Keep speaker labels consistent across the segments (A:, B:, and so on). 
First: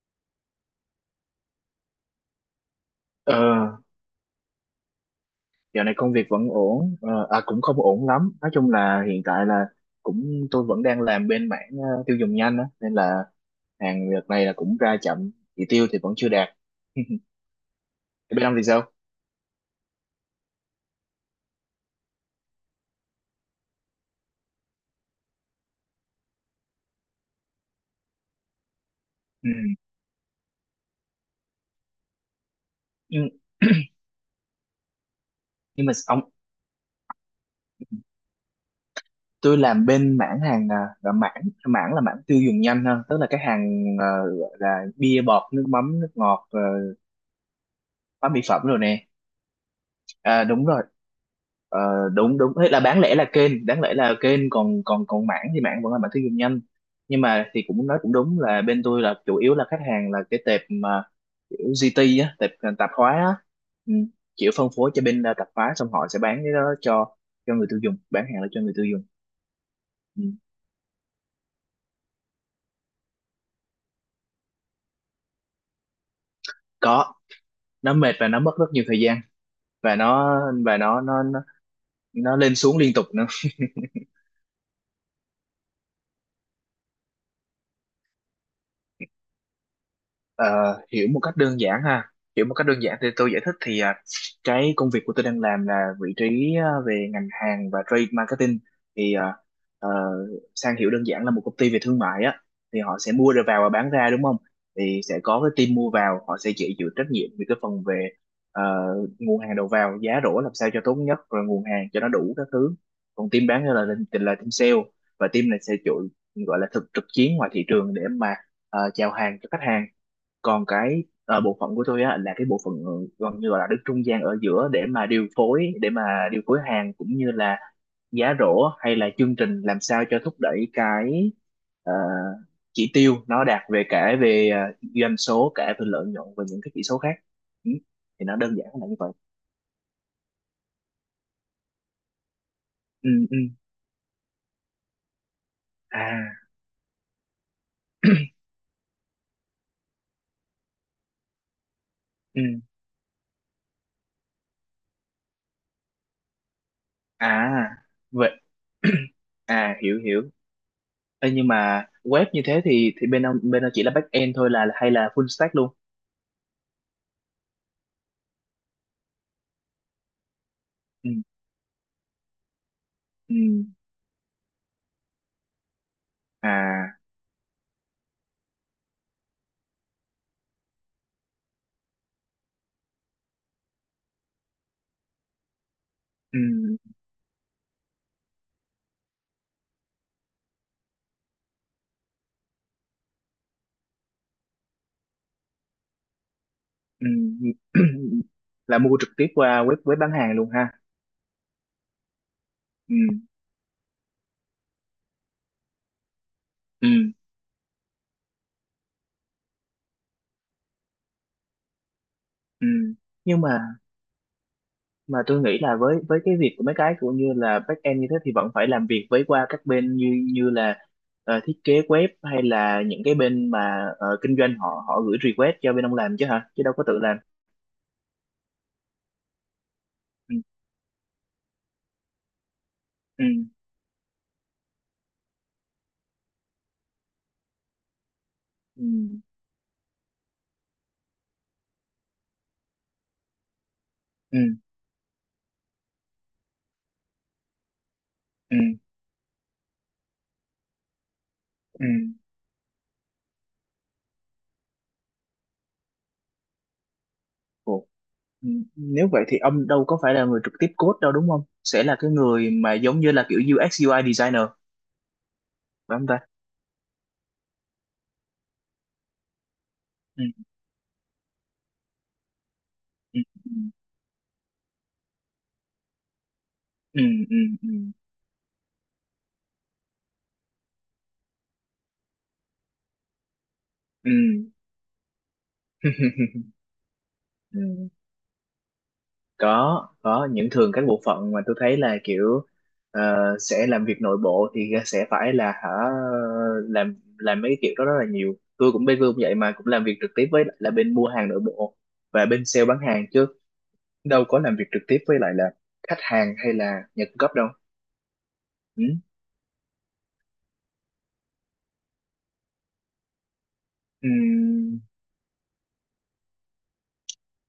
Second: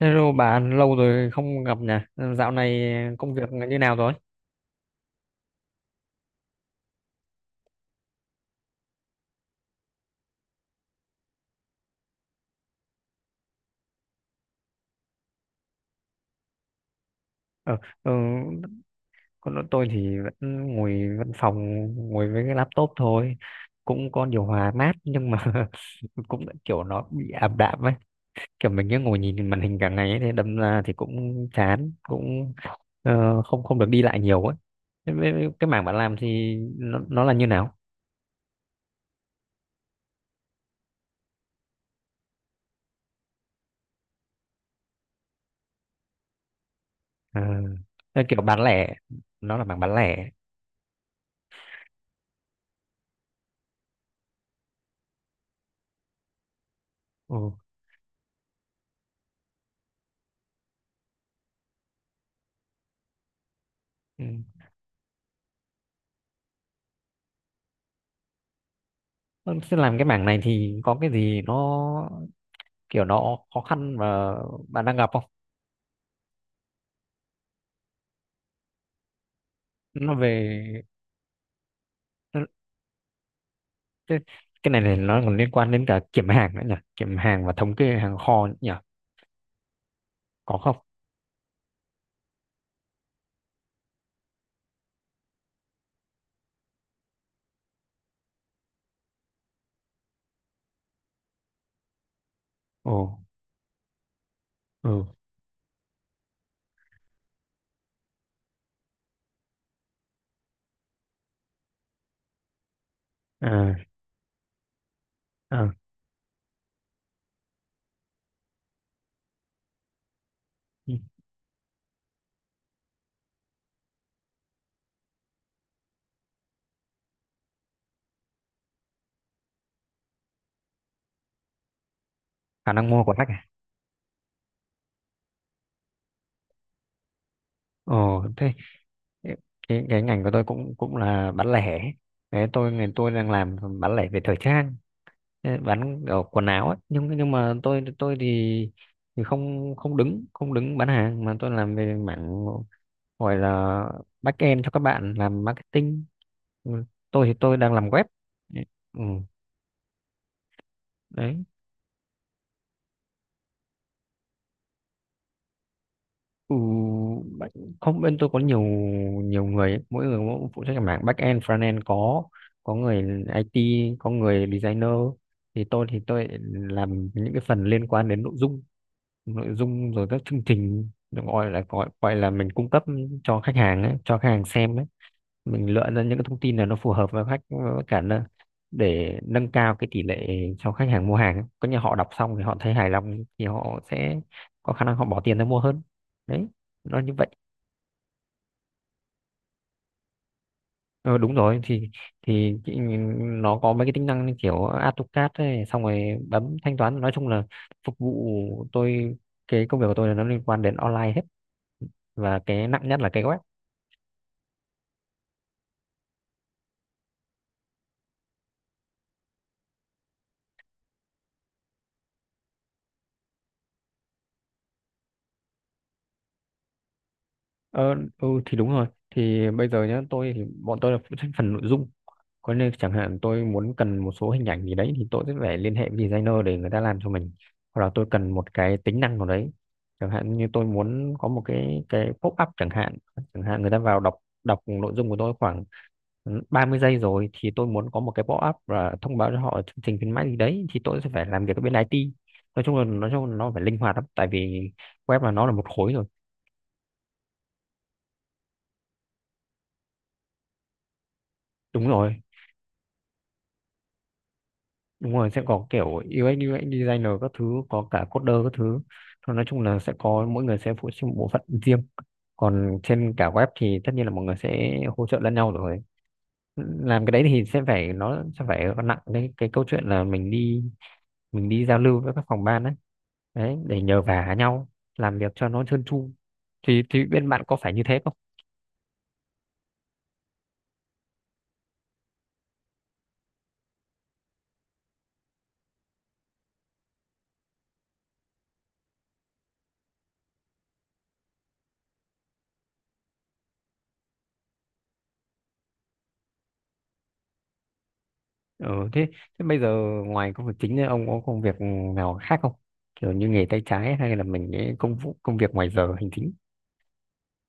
A: Hello bạn, lâu rồi không gặp nhỉ. Dạo này công việc
B: Ờ,
A: như nào rồi?
B: Dạo này công việc vẫn ổn, à, cũng không ổn lắm. Nói chung là hiện tại là cũng tôi vẫn đang làm bên mảng tiêu dùng nhanh á, nên là hàng việc này là cũng ra chậm, chỉ tiêu thì vẫn chưa đạt.
A: Ờ, ừ,
B: Bên ông thì sao?
A: còn tôi thì vẫn ngồi văn phòng, ngồi với cái laptop thôi. Cũng có điều hòa mát nhưng mà cũng kiểu nó bị ảm đạm ấy. Kiểu mình cứ ngồi nhìn
B: Ừ.
A: màn hình cả ngày ấy, thì đâm ra thì cũng chán, cũng
B: Nhưng,
A: không không được đi lại nhiều ấy. Thế cái mảng
B: nhưng mà
A: bạn làm
B: ông,
A: thì nó là như nào?
B: tôi làm bên mảng hàng à, là mảng mảng là mảng tiêu dùng nhanh hơn, tức là cái hàng gọi là bia bọt, nước mắm, nước ngọt,
A: À, thế
B: hóa
A: kiểu
B: mỹ
A: bán
B: phẩm rồi
A: lẻ,
B: nè.
A: nó là mảng bán lẻ.
B: À, đúng rồi. Ờ, đúng đúng, thế là đáng lẽ là kênh còn còn còn mảng thì mảng vẫn là mảng tiêu dùng nhanh, nhưng mà
A: Ừ,
B: thì cũng nói cũng đúng là bên tôi là chủ yếu là khách hàng là cái tệp mà kiểu GT á, tệp à, tạp hóa á. Ừ,
A: ừ.
B: chịu phân phối cho bên à, tạp hóa, xong họ sẽ bán cái đó cho người tiêu dùng, bán hàng là cho người tiêu dùng.
A: Vâng. Thế làm cái mảng
B: Ừ.
A: này thì có cái gì nó kiểu nó khó khăn mà bạn đang gặp không?
B: Có, nó mệt và nó mất rất nhiều thời gian, và
A: Nó
B: nó và
A: về
B: nó nó nó, nó
A: nó-
B: lên xuống liên tục.
A: cái, cái này này nó còn liên quan đến cả kiểm hàng nữa nhỉ? Kiểm hàng và thống kê hàng kho nhỉ?
B: Ờ,
A: Có không?
B: Hiểu một cách đơn giản thì tôi giải thích thì cái công việc của tôi đang làm là vị trí về ngành hàng và trade marketing, thì ờ, sang hiểu đơn giản là một công ty về thương mại á, thì
A: Ồ,
B: họ sẽ mua rồi vào và bán ra, đúng không? Thì
A: ừ,
B: sẽ có cái team mua vào, họ sẽ chịu chịu trách nhiệm về cái phần về ờ, nguồn hàng đầu vào giá rổ làm sao cho tốt nhất, rồi nguồn hàng cho nó đủ các thứ. Còn team bán ra
A: à,
B: là team sale, và team này
A: à,
B: sẽ chịu, gọi là thực trực chiến ngoài thị trường để mà chào hàng cho khách hàng. Còn cái bộ phận của tôi á là cái bộ phận gần như gọi là đứng trung gian ở giữa để mà điều phối hàng cũng như là giá rổ hay là chương trình làm sao cho thúc đẩy cái ờ,
A: khả năng
B: chỉ
A: mua của
B: tiêu
A: khách
B: nó
A: à?
B: đạt về cả về doanh số, cả về lợi nhuận và những cái chỉ số khác. Ừ,
A: Ồ,
B: thì nó
A: thế
B: đơn giản là như vậy.
A: cái ngành của tôi cũng cũng là bán lẻ. Thế ngành tôi
B: Ừ,
A: đang
B: ừ,
A: làm bán lẻ về thời trang. Thế bán ở quần
B: à,
A: áo ấy. Nhưng mà tôi thì không không đứng không đứng bán hàng, mà tôi làm về
B: ừ,
A: mảng gọi là back end cho các bạn làm marketing. Ừ, tôi thì
B: à,
A: tôi đang làm web,
B: vậy.
A: ừ,
B: À, hiểu hiểu. Ê,
A: đấy.
B: nhưng mà web như thế thì bên ông chỉ là back end thôi, là hay là full stack luôn?
A: Ừ, back- không, bên tôi có nhiều nhiều người ấy. Mỗi người mỗi phụ trách cái mảng
B: Ừ,
A: back end, front end, có người
B: ừ,
A: IT, có người designer. Tôi thì tôi
B: à,
A: làm những cái phần liên quan đến nội dung, nội dung rồi các chương trình được gọi là mình cung cấp cho khách hàng ấy, cho khách hàng xem ấy. Mình lựa ra những cái
B: ừ,
A: thông tin là nó phù hợp với khách, với cả để nâng cao cái tỷ lệ cho khách hàng mua hàng ấy. Có như họ đọc xong thì họ thấy hài lòng thì họ sẽ có khả năng họ bỏ tiền ra mua hơn. Đấy, nó
B: ừ.
A: như vậy.
B: Là mua trực tiếp qua web web bán hàng luôn ha?
A: Ờ, đúng rồi, thì chị-
B: Ừ,
A: nó có mấy cái tính năng như kiểu AutoCAD ấy, xong rồi bấm thanh
B: ừ,
A: toán, nói chung là phục vụ tôi. Cái công việc của tôi là nó liên quan đến online hết, và cái nặng
B: ừ.
A: nhất là cái web.
B: Nhưng mà tôi nghĩ là với cái việc của mấy cái cũng như là back end như thế thì vẫn phải làm việc với qua các bên như như là thiết kế web hay là những cái bên mà kinh doanh, họ họ gửi request cho bên ông làm chứ, hả, chứ đâu có tự làm?
A: Ờ, ừ thì đúng rồi, thì bây giờ nhá, tôi
B: Ừ,
A: thì bọn tôi là phụ trách phần nội dung. Nên chẳng hạn
B: ừ,
A: tôi muốn cần một số hình ảnh gì đấy thì tôi sẽ phải liên hệ với designer để người ta làm cho mình, hoặc là tôi cần một cái
B: ừ,
A: tính năng nào đấy, chẳng hạn như tôi muốn có một cái pop up chẳng hạn. Chẳng hạn người ta vào đọc,
B: ừ,
A: đọc nội dung của tôi khoảng, ừ, 30 giây rồi thì tôi muốn có một cái pop up
B: ừ,
A: và thông báo cho họ chương trình khuyến mãi gì đấy thì tôi sẽ phải làm việc ở bên
B: ừ.
A: IT. Nói chung là nó phải linh hoạt lắm, tại vì web là nó là một khối rồi.
B: Ồ, ừ. Nếu vậy thì ông đâu có phải là người trực tiếp code đâu, đúng không? Sẽ
A: đúng
B: là cái
A: rồi
B: người mà giống như là kiểu UX UI designer,
A: đúng rồi sẽ có kiểu
B: phải không ta?
A: UX UX designer các thứ, có cả coder các thứ. Thôi nói chung là sẽ
B: Ừ,
A: có mỗi người sẽ phụ trách một bộ phận riêng, còn trên
B: ừ,
A: cả web thì tất nhiên là mọi người sẽ hỗ trợ lẫn nhau rồi.
B: ừ,
A: Làm cái đấy
B: ừ,
A: thì sẽ
B: ừ,
A: phải, nó sẽ phải nặng cái câu chuyện là mình đi giao lưu với các phòng ban đấy, đấy để nhờ
B: ừ,
A: vả nhau, làm việc cho nó trơn
B: ừ.
A: tru. Thì bên bạn có phải như
B: Ừ,
A: thế.
B: có những thường các bộ phận mà tôi thấy là kiểu ờ, sẽ làm việc nội bộ thì sẽ phải là hả, làm mấy cái kiểu đó rất là nhiều. Tôi cũng, bên Vương cũng vậy mà, cũng làm việc trực tiếp với lại là bên mua hàng nội bộ và bên sale bán hàng, chứ đâu có làm việc trực tiếp với lại là khách hàng hay là nhà cung cấp đâu. Ừ.
A: Ừ, thế bây giờ ngoài công việc chính ấy, ông có công việc nào khác không? Kiểu như nghề tay trái,
B: Ừ.
A: hay là mình cái công vụ công việc ngoài giờ hành chính?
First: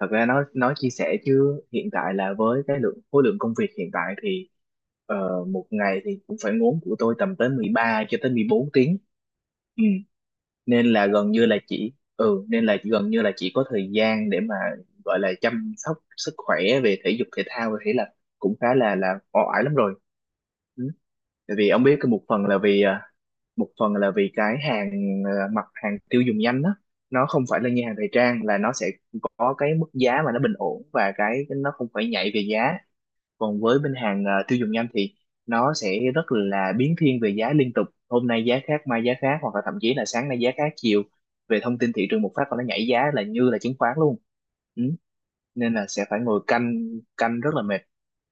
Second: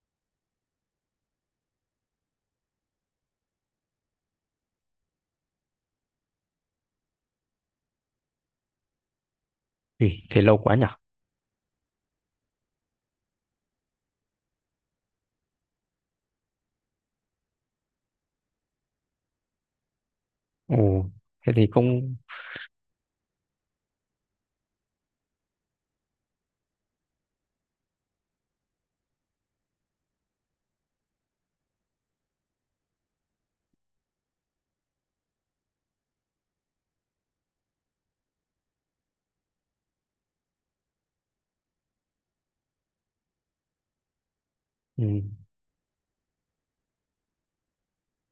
B: Thật ra nó nói chia sẻ chứ hiện tại là với cái khối lượng công việc hiện tại thì một ngày thì cũng phải ngốn của tôi tầm tới 13 cho tới 14 tiếng. Ừ.
A: Thì thế lâu quá nhỉ?
B: Nên là gần như là chỉ có thời gian để mà gọi là chăm sóc sức khỏe về thể dục thể thao thì là cũng khá là oải lắm rồi.
A: Ồ,
B: Ừ.
A: thế
B: Tại
A: thì
B: vì ông biết cái
A: công,
B: một phần là vì cái hàng mặt hàng tiêu dùng nhanh đó, nó không phải là như hàng thời trang là nó sẽ có cái mức giá mà nó bình ổn và cái nó không phải nhảy về giá. Còn với bên hàng tiêu dùng nhanh thì nó sẽ rất là biến thiên về giá liên tục, hôm nay giá khác mai giá khác, hoặc là thậm chí là sáng nay giá khác chiều. Về thông tin thị trường một phát là nó nhảy giá là như là chứng khoán luôn. Ừ.
A: ừ.
B: Nên là sẽ phải ngồi canh, canh rất là mệt,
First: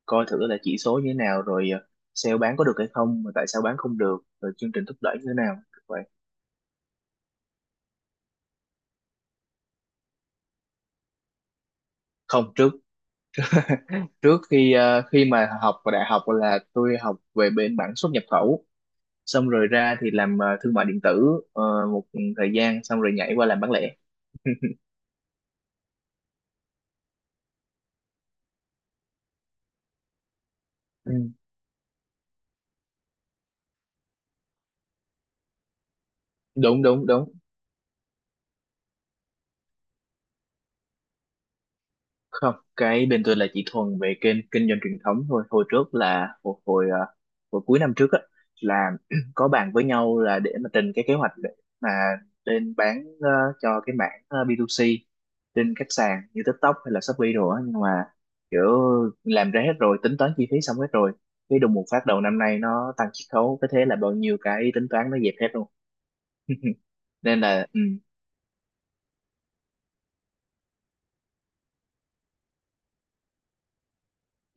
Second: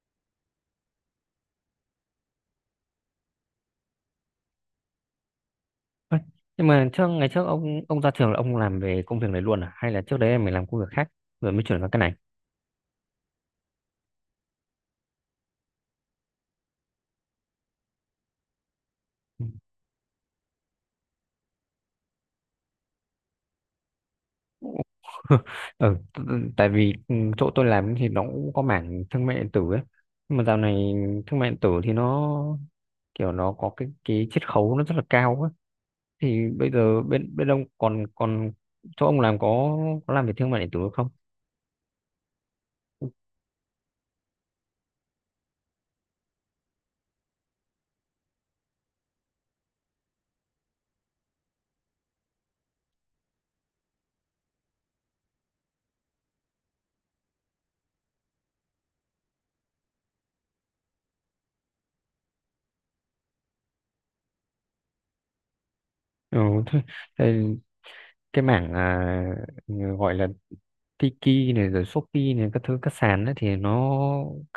B: coi thử là chỉ số như thế nào rồi sale bán có được hay không, mà tại sao bán không được, rồi chương trình thúc đẩy như thế nào vậy.
A: Ơ, nhưng mà trước, ngày trước ông ra trường là ông làm về công việc này luôn à? Hay là trước đấy em mới làm công việc khác rồi mới chuyển vào cái này?
B: Không, trước, khi học vào đại học là tôi học về bên mảng xuất nhập khẩu, xong rồi ra thì làm thương mại điện tử, một thời gian, xong rồi nhảy qua làm bán lẻ.
A: Ừ, tại vì, ừ, chỗ tôi làm thì nó cũng có mảng thương mại điện tử ấy, nhưng mà dạo này
B: Ừ,
A: thương mại điện tử thì nó kiểu nó có cái chiết khấu nó rất là cao ấy. Thì bây
B: đúng
A: giờ
B: đúng đúng.
A: bên bên ông còn còn chỗ ông làm có làm về thương mại điện tử không?
B: Không, cái bên tôi là chỉ thuần về kênh kinh doanh truyền thống thôi. Hồi trước là hồi hồi, ờ, hồi cuối năm trước á, là có bàn với nhau là để mà trình cái kế hoạch để mà lên bán cho cái mảng B2C trên các sàn như TikTok hay là Shopee đồ á, nhưng mà kiểu làm ra hết rồi, tính toán chi phí xong hết rồi, cái đùng một phát đầu năm nay nó tăng chiết khấu cái thế là bao nhiêu cái tính toán nó dẹp hết luôn.
A: Ừ, thế,
B: Nên
A: thế
B: là ừ,
A: cái mảng, à, gọi là Tiki này rồi Shopee này các thứ các sàn ấy, thì nó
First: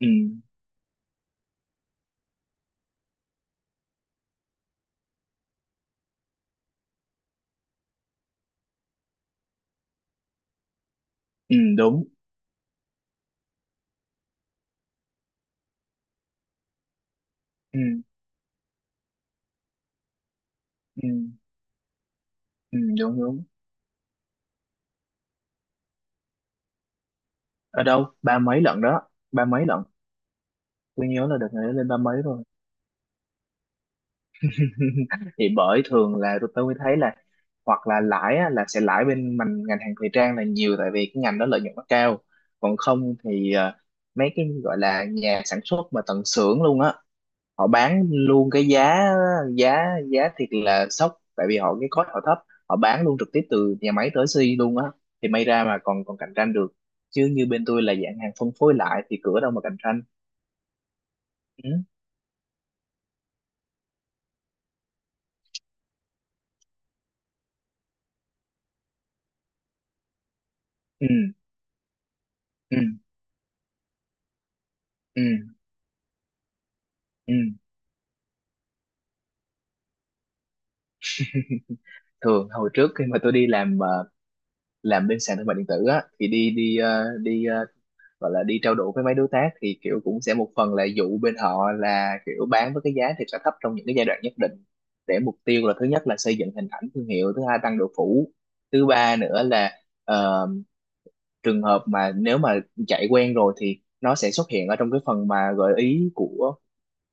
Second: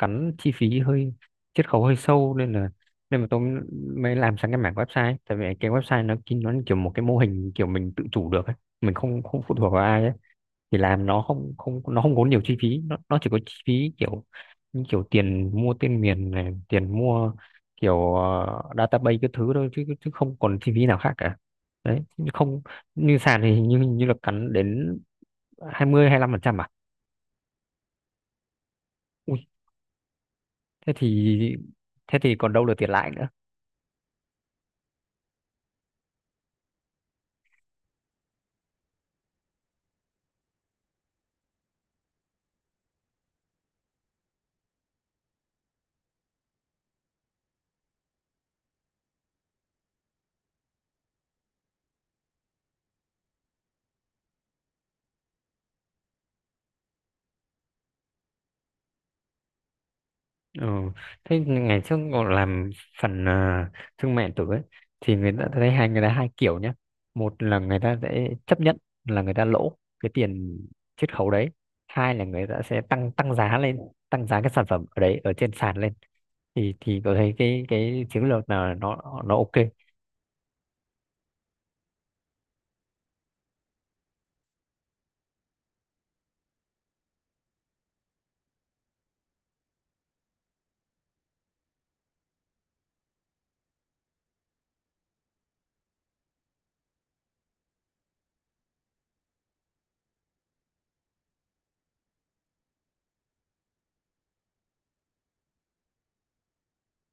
B: ừ,
A: chi phí hơi, chiết khấu hơi sâu nên là, nên mà tôi mới làm sang cái mảng website. Tại vì cái website nó chính nó như kiểu một cái mô hình kiểu mình tự chủ được ấy. Mình không không phụ thuộc vào ai ấy. Thì làm nó không
B: ừ,
A: không nó
B: đúng,
A: không có nhiều chi phí, nó chỉ có chi phí kiểu như kiểu tiền mua tên miền này, tiền mua
B: ừ,
A: kiểu, ờ, database cái thứ thôi, chứ chứ không còn chi phí nào
B: ừ,
A: khác cả. Đấy, nhưng không
B: ừ,
A: như
B: đúng
A: sàn
B: đúng.
A: thì hình như là cắn đến hai hai mươi lăm phần trăm à?
B: Ở đâu ba mấy lận đó, ba
A: Ui,
B: mấy lận.
A: thế
B: Tôi nhớ
A: thì,
B: là đợt này lên ba
A: thế
B: mấy
A: thì
B: rồi.
A: còn đâu là tiền lãi nữa.
B: Thì bởi thường là tôi mới thấy là hoặc là lãi á, là sẽ lãi bên mình, ngành hàng thời trang là nhiều, tại vì cái ngành đó lợi nhuận nó cao. Còn không thì à, mấy cái gọi là nhà sản xuất mà tận xưởng luôn á, họ bán luôn cái giá giá giá thiệt là sốc, tại vì họ cái cost họ thấp, họ bán luôn trực tiếp từ nhà máy tới xi luôn á, thì may ra mà còn còn cạnh tranh được. Chứ như bên tôi là dạng hàng phân phối lại thì cửa đâu mà cạnh tranh.
A: Ừ. Thế
B: Ừ.
A: ngày trước cậu làm phần, à, thương mại điện tử ấy, thì người ta thấy người ta hai kiểu nhé. Một là người ta sẽ chấp nhận là người ta lỗ cái tiền
B: Ừ.
A: chiết khấu đấy, hai là người ta sẽ
B: Ừ,
A: tăng tăng giá lên, tăng giá cái sản phẩm ở đấy ở trên
B: ừ,
A: sàn lên. Thì cậu thấy
B: ừ.
A: cái chiến lược là nó ok.
B: Thường hồi trước khi mà tôi đi làm làm bên sàn thương mại điện tử á, thì đi đi ờ, gọi là đi trao đổi với mấy đối tác, thì kiểu cũng sẽ một phần là dụ bên họ là kiểu bán với cái giá thì sẽ thấp trong những cái giai đoạn nhất định, để mục tiêu là thứ nhất là xây dựng hình ảnh thương hiệu, thứ hai tăng độ phủ, thứ ba nữa là ờ, trường hợp mà nếu mà chạy quen rồi thì nó sẽ xuất hiện ở trong cái phần mà gợi ý của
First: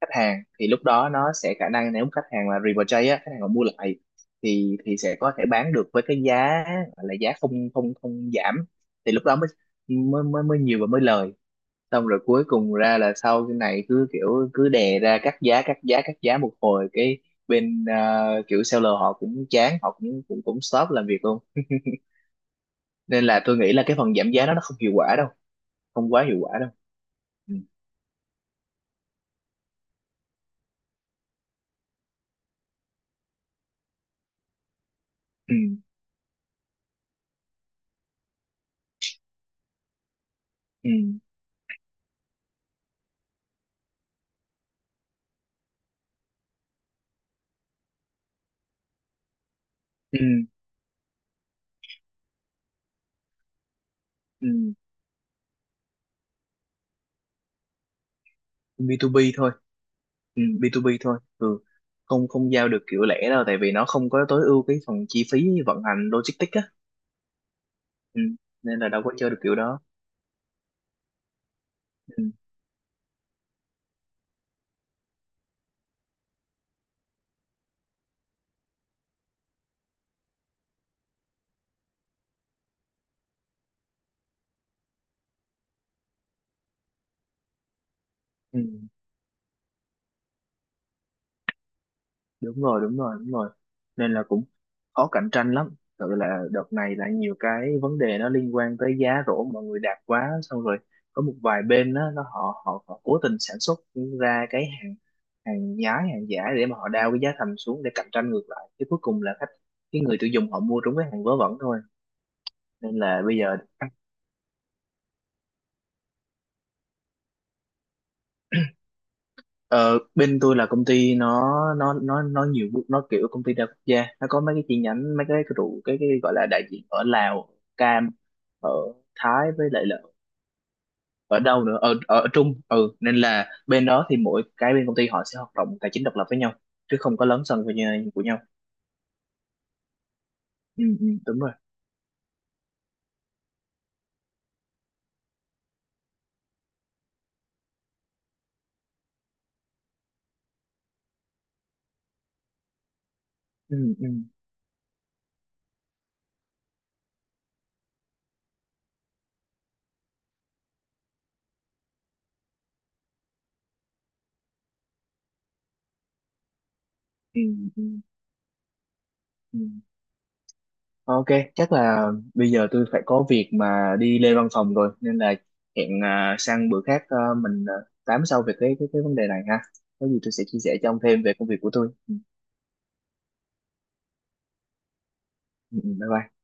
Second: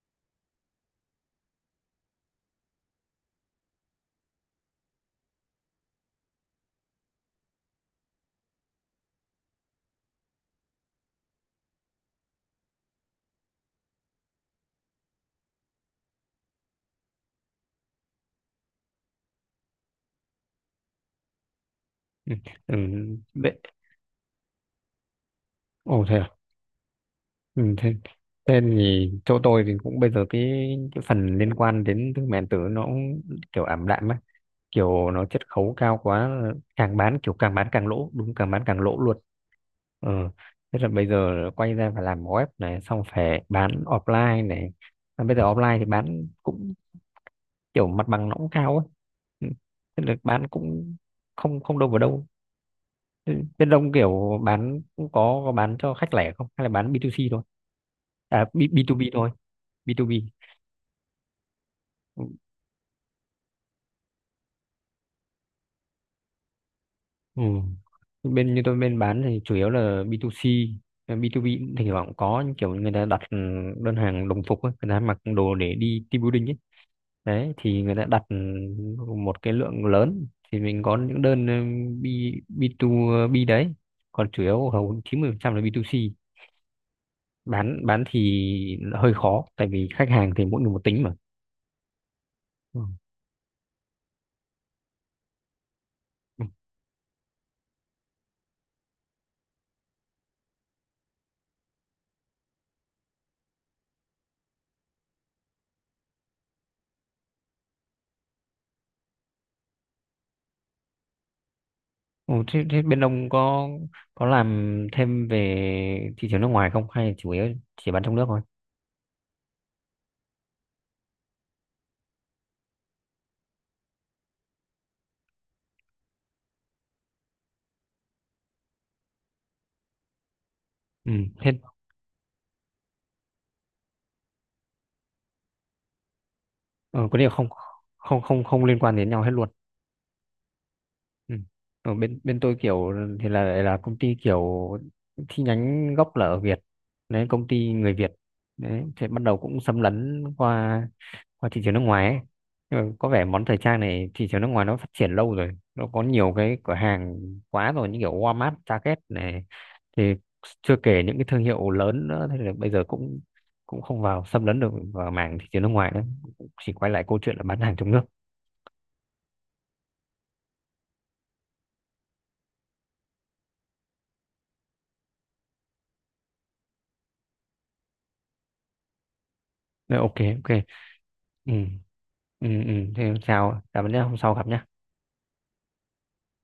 B: khách hàng, thì lúc đó nó sẽ khả năng nếu khách hàng là repurchase á, khách hàng mà mua lại, thì sẽ có thể bán được với cái giá gọi là giá không không không giảm, thì lúc đó mới nhiều và mới lời. Xong rồi cuối cùng ra là sau cái này, cứ kiểu cứ đè ra cắt giá cắt giá cắt giá một hồi, cái bên kiểu seller họ cũng chán, họ cũng cũng cũng stop làm việc luôn.
A: Ừ. Ừ.
B: Nên là tôi
A: Vậy-
B: nghĩ là cái phần giảm giá đó nó không hiệu quả đâu,
A: Ồ,
B: không
A: thế
B: quá
A: à?
B: hiệu quả đâu. Ừ,
A: Ừ, thế thì chỗ tôi thì cũng bây giờ cái phần liên quan đến thương mại điện tử nó cũng kiểu ảm đạm ấy. Kiểu nó chiết
B: ừ,
A: khấu cao quá, càng bán kiểu càng bán càng lỗ, đúng, càng bán càng lỗ luôn. Ừ. Thế là bây
B: ừ,
A: giờ quay ra phải làm web này, xong phải bán offline này, mà bây giờ offline thì bán cũng kiểu mặt bằng nó cũng cao ấy. Ừ. Thế là
B: ừ,
A: bán cũng không không đâu vào đâu. Thế bên đông kiểu
B: ừ.
A: bán cũng có bán cho khách lẻ không hay là bán B2C thôi, à B, B2B thôi.
B: B2B thôi.
A: B2B.
B: Ừ, B2B thôi. Ừ. không không giao được kiểu lẻ đâu, tại vì nó không có tối ưu cái phần chi phí vận hành logistics á.
A: Ừ.
B: Ừ.
A: Bên như tôi
B: Nên là
A: bên
B: đâu có
A: bán
B: chơi được
A: thì chủ
B: kiểu
A: yếu
B: đó.
A: là B2C, à, B2B cũng thỉnh thoảng cũng
B: Ừ.
A: có những kiểu người ta đặt, ừ, đơn hàng đồng phục ấy, người ta mặc đồ để đi team building ấy. Đấy thì người ta đặt, ừ, một cái lượng lớn thì mình có những đơn, ừ, B B2B đấy. Còn chủ yếu hầu 90% là B2C. Bán thì
B: Ừ.
A: hơi khó tại vì khách hàng thì mỗi người một tính mà.
B: Đúng
A: Ừ.
B: rồi, đúng rồi, đúng rồi. Nên là cũng khó cạnh tranh lắm. Thật là đợt này là nhiều cái vấn đề nó liên quan tới giá rổ mọi người đạt quá, xong rồi có một vài bên đó, nó họ, họ họ cố tình sản xuất ra cái hàng hàng nhái hàng giả để mà họ đao cái giá thành xuống để cạnh tranh ngược lại, chứ cuối cùng là cái người tiêu dùng họ mua trúng cái hàng vớ vẩn thôi.
A: Ừ, thế
B: Nên
A: bên
B: là
A: ông
B: bây giờ
A: có làm thêm về thị trường nước ngoài không, hay chủ yếu chỉ bán trong nước thôi?
B: ờ, bên tôi là công ty, nó kiểu công ty đa quốc gia, nó có mấy cái chi nhánh, mấy cái gọi là đại diện ở Lào, Cam, ở Thái, với lại là
A: Ừ,
B: ở
A: hết.
B: đâu nữa, ở ở Trung. Ừ, nên là bên đó thì mỗi cái bên công ty họ sẽ hoạt động tài chính độc lập với nhau chứ
A: Ờ, có
B: không có
A: điều
B: lấn
A: không,
B: sân với nhau
A: không
B: của nhau.
A: không không liên quan đến nhau hết luôn.
B: Ừ, ừ,
A: Ừ.
B: đúng rồi.
A: Ở bên bên tôi kiểu thì là công ty kiểu chi nhánh gốc là ở Việt, đấy, công ty người Việt. Đấy thì bắt đầu cũng xâm lấn qua qua thị trường nước ngoài ấy. Nhưng mà có vẻ món thời trang
B: Ừ, ừ.
A: này thị trường nước ngoài nó phát triển lâu rồi, nó có nhiều cái cửa hàng quá rồi, như kiểu Walmart, Target này, thì chưa kể những cái thương hiệu lớn nữa. Thế là bây giờ cũng cũng không vào xâm lấn được vào mảng thị trường nước ngoài nữa, chỉ quay lại câu chuyện
B: Ừ,
A: là bán hàng trong nước.
B: ừ. Ok, chắc là bây giờ tôi phải có việc mà đi lên văn phòng rồi, nên là hẹn sang bữa khác, mình tám sau về cái vấn đề này ha.
A: Rồi,
B: Có
A: ok.
B: gì tôi sẽ
A: Ok.
B: chia sẻ cho ông thêm về công
A: Ừ,
B: việc của tôi. Ừ,
A: ừ, ừ. Thế sao, cảm ơn, hôm sau gặp nhé.
B: ừ, ừ. Bye bye.